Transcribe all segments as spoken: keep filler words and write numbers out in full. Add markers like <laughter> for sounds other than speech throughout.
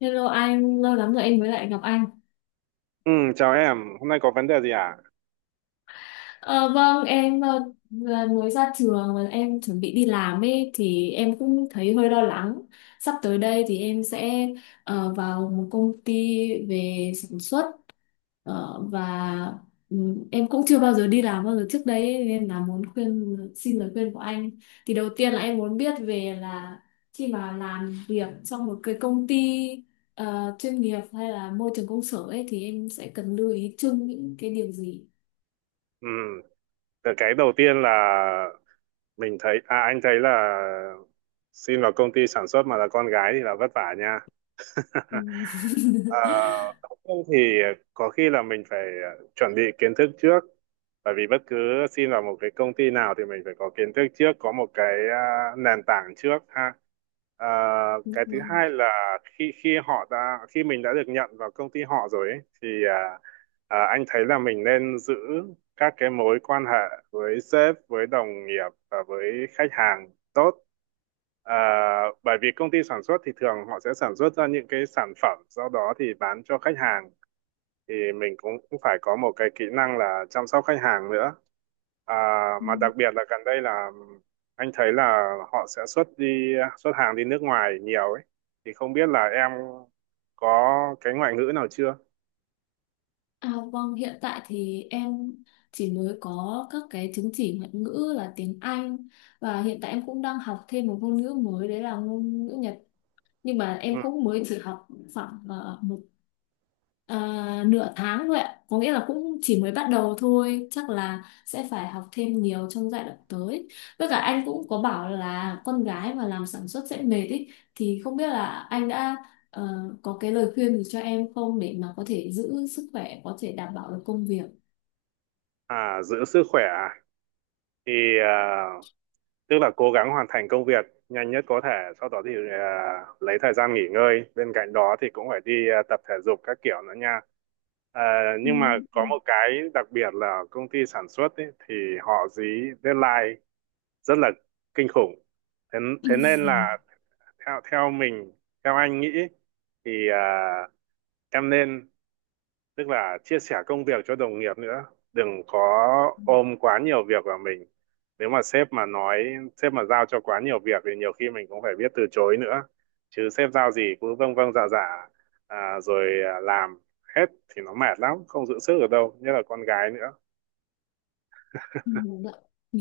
Hello anh, lâu lắm rồi em mới lại gặp anh. Ừ, chào em, hôm nay có vấn đề gì à? Ờ, vâng, em ờ, vừa mới ra trường và em chuẩn bị đi làm ấy thì em cũng thấy hơi lo lắng. Sắp tới đây thì em sẽ ờ, vào một công ty về sản xuất. Ờ, và ừm, Em cũng chưa bao giờ đi làm bao giờ trước đấy ấy, nên là muốn khuyên xin lời khuyên của anh thì đầu tiên là em muốn biết về là khi mà làm việc trong một cái công ty ờ, chuyên nghiệp hay là môi trường công sở ấy thì em sẽ cần lưu ý chung những cái điều gì? Ừ, cái cái đầu tiên là mình thấy, à anh thấy là xin vào công ty sản xuất mà là con gái thì là vất vả nha. Ừm. <laughs> À, <laughs> Không thì có khi là mình phải chuẩn bị kiến thức trước, bởi vì bất cứ xin vào một cái công ty nào thì mình phải có kiến thức trước, có một cái à, nền tảng trước ha. À, cái thứ Vâng. hai là khi khi họ đã khi mình đã được nhận vào công ty họ rồi ấy, thì à, À, anh thấy là mình nên giữ các cái mối quan hệ với sếp, với đồng nghiệp và với khách hàng tốt. À, Bởi vì công ty sản xuất thì thường họ sẽ sản xuất ra những cái sản phẩm, sau đó thì bán cho khách hàng. Thì mình cũng cũng phải có một cái kỹ năng là chăm sóc khách hàng nữa. À, mà Ừm. đặc biệt là gần đây là anh thấy là họ sẽ xuất đi xuất hàng đi nước ngoài nhiều ấy. Thì không biết là em có cái ngoại ngữ nào chưa? À, vâng, hiện tại thì em chỉ mới có các cái chứng chỉ ngoại ngữ là tiếng Anh, và hiện tại em cũng đang học thêm một ngôn ngữ mới đấy là ngôn ngữ Nhật, nhưng mà Ừ. em cũng mới chỉ học khoảng ờ, một ờ, nửa tháng thôi ạ, có nghĩa là cũng chỉ mới bắt đầu thôi, chắc là sẽ phải học thêm nhiều trong giai đoạn tới. Với cả anh cũng có bảo là con gái mà làm sản xuất sẽ mệt ý, thì không biết là anh đã ờ, có cái lời khuyên gì cho em không để mà có thể giữ sức khỏe, có thể đảm bảo được công việc? À, giữ sức khỏe à? thì à, Tức là cố gắng hoàn thành công việc nhanh nhất có thể, sau đó thì à, lấy thời gian nghỉ ngơi, bên cạnh đó thì cũng phải đi à, tập thể dục các kiểu nữa nha. À, Ừ. nhưng mà có Ừ. một cái đặc biệt là công ty sản xuất ấy, thì họ dí deadline rất là kinh khủng. Thế, thế nên <laughs> là theo theo mình theo anh nghĩ thì à, em nên, tức là chia sẻ công việc cho đồng nghiệp nữa, đừng có ôm quá nhiều việc vào mình. Nếu mà sếp mà nói, sếp mà giao cho quá nhiều việc thì nhiều khi mình cũng phải biết từ chối nữa, chứ sếp giao gì cứ vâng vâng dạ dạ à, rồi à, làm hết thì nó mệt lắm, không giữ sức ở đâu, nhất là con gái nữa. Ừ. Dạ.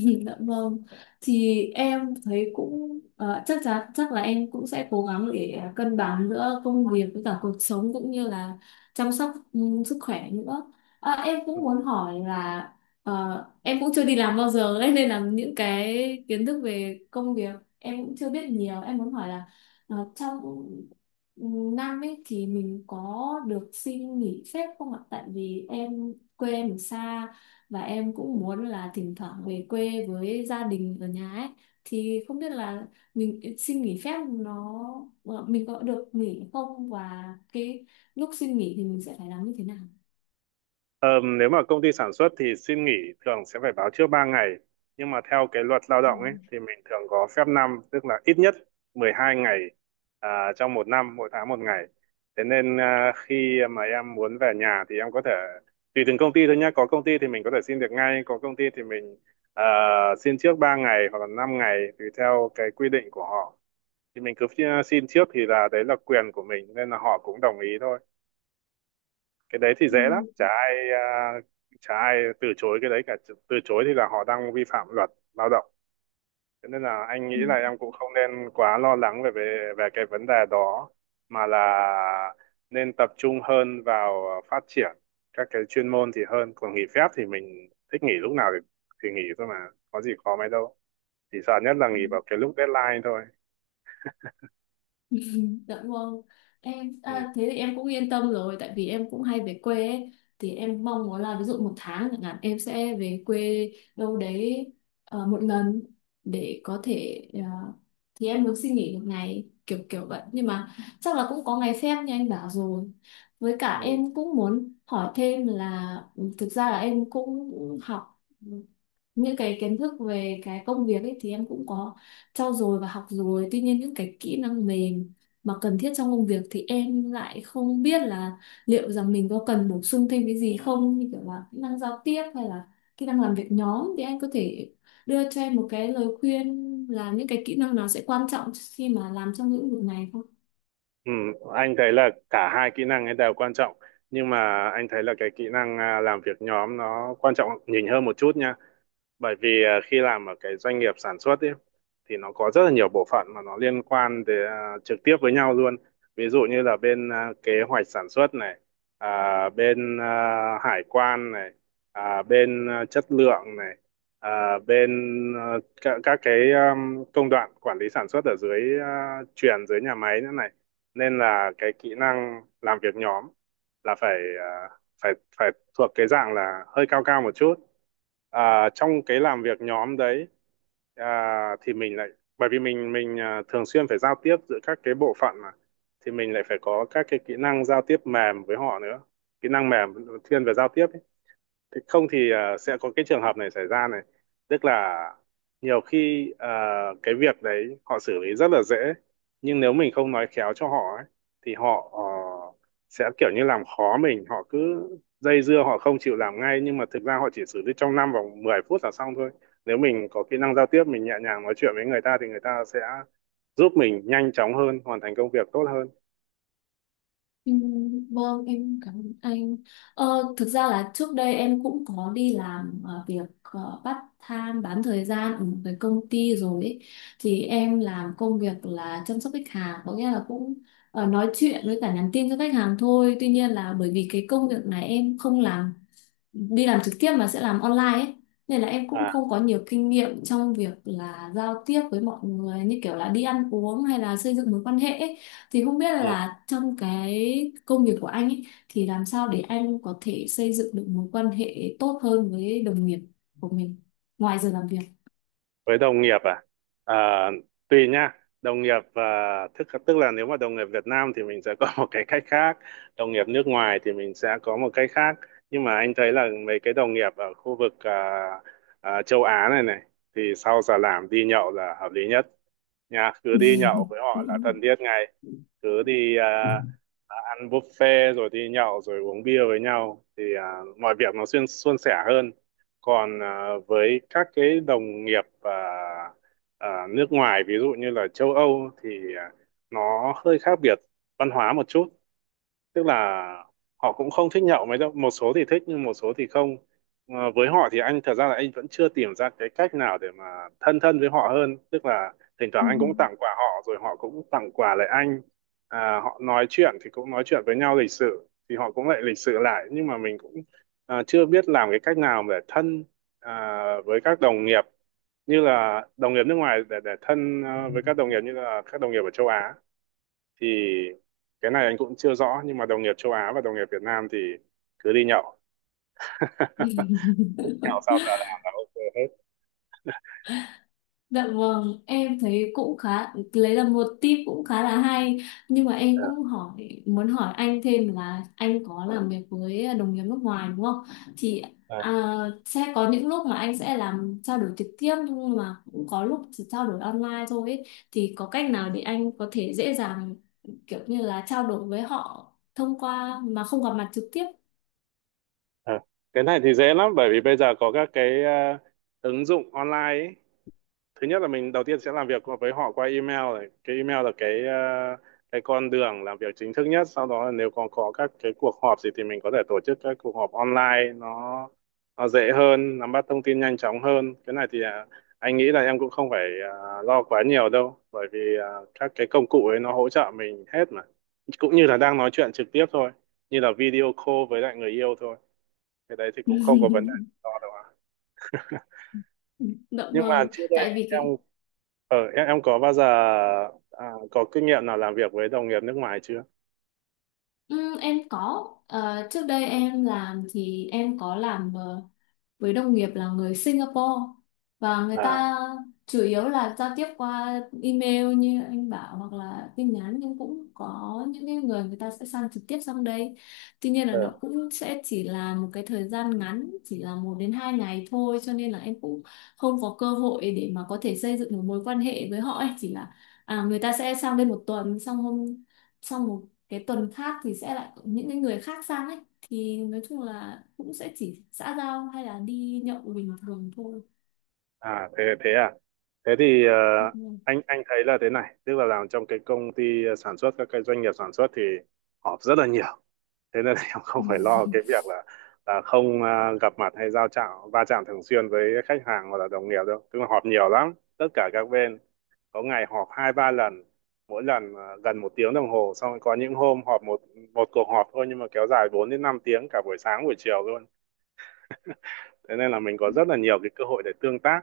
<laughs> Dạ vâng, thì em thấy cũng ờ, chắc chắn chắc là em cũng sẽ cố gắng để cân bằng giữa công việc với cả cuộc sống, cũng như là chăm sóc ừ, sức khỏe nữa. À, em cũng muốn hỏi là, ờ, em cũng chưa đi làm bao giờ ấy, nên là những cái kiến thức về công việc em cũng chưa biết nhiều. Em muốn hỏi là ờ, trong ừ, năm ấy thì mình có được xin nghỉ phép không ạ? Tại vì em quê em ở xa và em cũng muốn là thỉnh thoảng về quê với gia đình ở nhà ấy, thì không biết là mình xin nghỉ phép nó ờ, mình có được nghỉ không, và cái lúc xin nghỉ thì mình sẽ phải làm như thế nào? Ờ, Nếu mà công ty sản xuất thì xin nghỉ thường sẽ phải báo trước ba ngày. Nhưng mà theo cái luật lao Ừ. động ấy thì mình thường có phép năm, tức là ít nhất mười hai ngày à, trong một năm, mỗi tháng một ngày. Thế nên à, khi mà em muốn về nhà thì em có thể, tùy từng công ty thôi nhé. Có công ty thì mình có thể xin được ngay, có công ty thì mình à, xin trước ba ngày hoặc là năm ngày tùy theo cái quy định của họ. Thì mình cứ xin trước thì là đấy là quyền của mình nên là họ cũng đồng ý thôi, cái đấy thì Ừ. dễ lắm. Chả ai à, chả ai từ chối cái đấy cả, từ chối thì là họ đang vi phạm luật lao động. Thế nên là anh nghĩ Ừ. là em cũng không nên quá lo lắng về về về cái vấn đề đó, mà là nên tập trung hơn vào phát triển các cái chuyên môn thì hơn. Còn nghỉ phép thì mình thích nghỉ lúc nào thì, thì nghỉ thôi mà, có gì khó mấy đâu, chỉ sợ nhất là Ừ. nghỉ vào cái lúc deadline thôi. <laughs> Dạ vâng, em Ừ. à, thế thì em cũng yên tâm rồi tại vì em cũng hay về quê ấy. Thì em mong muốn là ví dụ một tháng chẳng hạn em sẽ về quê đâu đấy ờ, một lần để có thể ờ, thì em muốn xin nghỉ một ngày kiểu kiểu vậy, nhưng mà chắc là cũng có ngày phép như anh bảo rồi. Với cả Ừ. em cũng muốn hỏi thêm là, ừ, thực ra là em cũng học những cái kiến thức về cái công việc ấy thì em cũng có trau dồi và học rồi, tuy nhiên những cái kỹ năng mềm mà cần thiết trong công việc thì em lại không biết là liệu rằng mình có cần bổ sung thêm cái gì không, như kiểu là kỹ năng giao tiếp hay là kỹ năng làm việc nhóm. Thì anh có thể đưa cho em một cái lời khuyên là những cái kỹ năng nào sẽ quan trọng khi mà làm trong lĩnh vực này không? Ừ, anh thấy là cả hai kỹ năng ấy đều quan trọng, nhưng mà anh thấy là cái kỹ năng à, làm việc nhóm nó quan trọng nhìn hơn một chút nha. Bởi vì à, khi làm ở cái doanh nghiệp sản xuất ấy, thì nó có rất là nhiều bộ phận mà nó liên quan để, à, trực tiếp với nhau luôn. Ví dụ như là bên à, kế hoạch sản xuất này, à, bên à, hải quan này, à, bên à, chất lượng này, à, bên à, các, các cái um, công đoạn quản lý sản xuất ở dưới à, chuyền dưới nhà máy nữa này, nên là cái kỹ năng làm việc nhóm là phải à, phải phải thuộc cái dạng là hơi cao cao một chút à, trong cái làm việc nhóm đấy, à, thì mình lại, bởi vì mình mình à, thường xuyên phải giao tiếp giữa các cái bộ phận mà, thì mình lại phải có các cái kỹ năng giao tiếp mềm với họ nữa, kỹ năng mềm thiên về giao tiếp ấy. Thế không thì ờ, sẽ có cái trường hợp này xảy ra này, tức là nhiều khi ờ, cái việc đấy họ xử lý rất là dễ, nhưng nếu mình không nói khéo cho họ ấy, thì họ ờ, sẽ kiểu như làm khó mình, họ cứ dây dưa họ không chịu làm ngay, nhưng mà thực ra họ chỉ xử lý trong năm vòng mười phút là xong thôi. Nếu mình có kỹ năng giao tiếp, mình nhẹ nhàng nói chuyện với người ta thì người ta sẽ giúp mình nhanh chóng hơn, hoàn thành công việc tốt hơn. Ừm, Vâng, em cảm ơn anh. Ờ, thực ra là trước đây em cũng có đi làm ờ, việc ờ, part time, bán thời gian ở một cái công ty rồi ấy. Thì em làm công việc là chăm sóc khách hàng, có nghĩa là cũng ờ, nói chuyện với cả nhắn tin cho khách hàng thôi. Tuy nhiên là bởi vì cái công việc này em không làm đi làm trực tiếp mà sẽ làm online ấy, nên là em cũng À. không có nhiều kinh nghiệm trong việc là giao tiếp với mọi người như kiểu là đi ăn uống hay là xây dựng mối quan hệ ấy. Thì không biết Ừ. là trong cái công việc của anh ấy thì làm sao để anh có thể xây dựng được mối quan hệ tốt hơn với đồng nghiệp của mình ngoài giờ làm Với đồng nghiệp à, à tùy nha, đồng nghiệp à, thức tức là nếu mà đồng nghiệp Việt Nam thì mình sẽ có một cái cách khác, đồng nghiệp nước ngoài thì mình sẽ có một cách khác. Nhưng mà anh thấy là mấy cái đồng nghiệp ở khu vực à, à, châu Á này này, thì sau giờ làm đi nhậu là hợp lý nhất nha, cứ đi nhậu với họ là thân thiết ngay. Cứ đi à, ăn buffet rồi đi nhậu rồi uống bia với nhau thì à, mọi việc nó xuyên suôn sẻ hơn. Còn à, với các cái đồng nghiệp à, à, nước ngoài ví dụ như là châu Âu thì à, nó hơi khác biệt văn hóa một chút, tức là họ cũng không thích nhậu mấy đâu, một số thì thích nhưng một số thì không. Ờ, với họ thì anh thật ra là anh vẫn chưa tìm ra cái cách nào để mà thân thân với họ hơn, tức là thỉnh thoảng việc? anh cũng <laughs> tặng quà họ rồi họ cũng tặng quà lại anh à, họ nói chuyện thì cũng nói chuyện với nhau lịch sự, thì họ cũng lại lịch sự lại, nhưng mà mình cũng à, chưa biết làm cái cách nào để thân à, với các đồng nghiệp như là đồng nghiệp nước ngoài, để để thân à, với các đồng nghiệp như là các đồng nghiệp ở châu Á thì cái này anh cũng chưa rõ. Nhưng mà đồng nghiệp châu Á và đồng nghiệp Việt Nam thì cứ đi nhậu <laughs> nhậu sao giờ làm là ok hết. Dạ vâng, em thấy cũng khá lấy là một tip cũng khá là hay, nhưng mà em à, cũng hỏi muốn hỏi anh thêm là anh có làm việc với đồng nghiệp nước ngoài đúng không? Thì à, à, sẽ có những lúc mà anh sẽ làm trao đổi trực tiếp nhưng mà cũng có lúc chỉ trao đổi online thôi ấy. Thì có cách nào để anh có thể dễ dàng kiểu như là trao đổi với họ thông qua mà không gặp mặt trực tiếp? à. Cái này thì dễ lắm, bởi vì bây giờ có các cái ờ, ứng dụng online ấy. Thứ nhất là mình đầu tiên sẽ làm việc với họ qua email này, cái email là cái ờ, cái con đường làm việc chính thức nhất. Sau đó là nếu còn có các cái cuộc họp gì thì mình có thể tổ chức các cuộc họp online, nó nó dễ hơn, nắm bắt thông tin nhanh chóng hơn. Cái này thì à, anh nghĩ là em cũng không phải à, lo quá nhiều đâu, bởi vì à, các cái công cụ ấy nó hỗ trợ mình hết mà, cũng như là đang nói chuyện trực tiếp thôi, như là video call với lại người yêu thôi, cái đấy thì cũng không có vấn đề gì <laughs> to đâu ạ. Dạ Nhưng mà vâng, trước đây tại vì em cái Ờ, em em có bao giờ à, có kinh nghiệm nào làm việc với đồng nghiệp nước ngoài chưa? Ừ, em có. Ờ, trước đây em làm thì em có làm ờ, với đồng nghiệp là người Singapore, và người À, ta chủ yếu là giao tiếp qua email như anh bảo hoặc là tin nhắn, nhưng cũng có những cái người người ta sẽ sang trực tiếp sang đây, tuy nhiên là ờ, nó cũng sẽ chỉ là một cái thời gian ngắn, chỉ là một đến hai ngày thôi, cho nên là em cũng không có cơ hội để mà có thể xây dựng một mối quan hệ với họ ấy. Chỉ là à, người ta sẽ sang đây một tuần, xong hôm xong một cái tuần khác thì sẽ lại có những cái người khác sang ấy, thì nói chung là cũng sẽ chỉ xã giao hay là đi nhậu bình thường thôi. à thế thế à? Thế thì ờ, Nhậu. anh anh thấy là thế này, tức là làm trong cái công ty sản xuất, các cái doanh nghiệp sản xuất thì họp rất là nhiều. Thế nên là <laughs> em không phải lo cái việc là là không à, gặp mặt hay giao chạm va chạm thường xuyên với khách hàng hoặc là đồng nghiệp đâu, tức là họp nhiều lắm, tất cả các bên có ngày họp hai ba lần, mỗi lần à, gần một tiếng đồng hồ. Xong có những hôm họp một một cuộc họp thôi nhưng mà kéo dài bốn đến năm tiếng, cả buổi sáng buổi chiều luôn. Thế nên là mình có rất là nhiều cái cơ hội để tương tác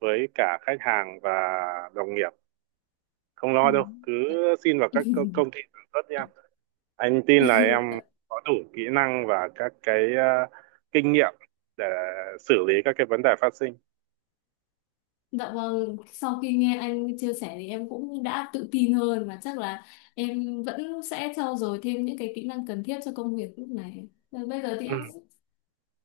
với cả khách hàng và đồng nghiệp, không Ừ. lo đâu. Cứ Dạ. xin vào các co- công ty sản xuất đi em, anh tin là em <laughs> có đủ kỹ năng và các cái ờ, kinh nghiệm để xử lý các cái vấn đề phát sinh. Dạ vâng, sau khi nghe anh chia sẻ thì em cũng đã tự tin hơn, và chắc là em vẫn sẽ trau dồi thêm những cái kỹ năng cần thiết cho công việc lúc này. Và bây giờ thì Ừ. em cũng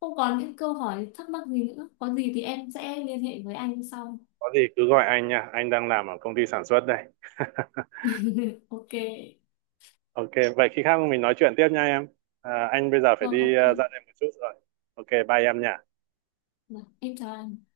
không còn những câu hỏi thắc mắc gì nữa. Có gì thì em sẽ liên hệ với anh sau. Có gì cứ gọi anh nha, anh đang làm ở công ty sản xuất đây. <laughs> <laughs> Ok. Ok, vậy khi khác mình nói chuyện tiếp nha em. À, anh bây giờ phải Vâng, đi ok. ờ, ra đây một chút rồi. Ok, bye em nha. Vâng, em chào anh.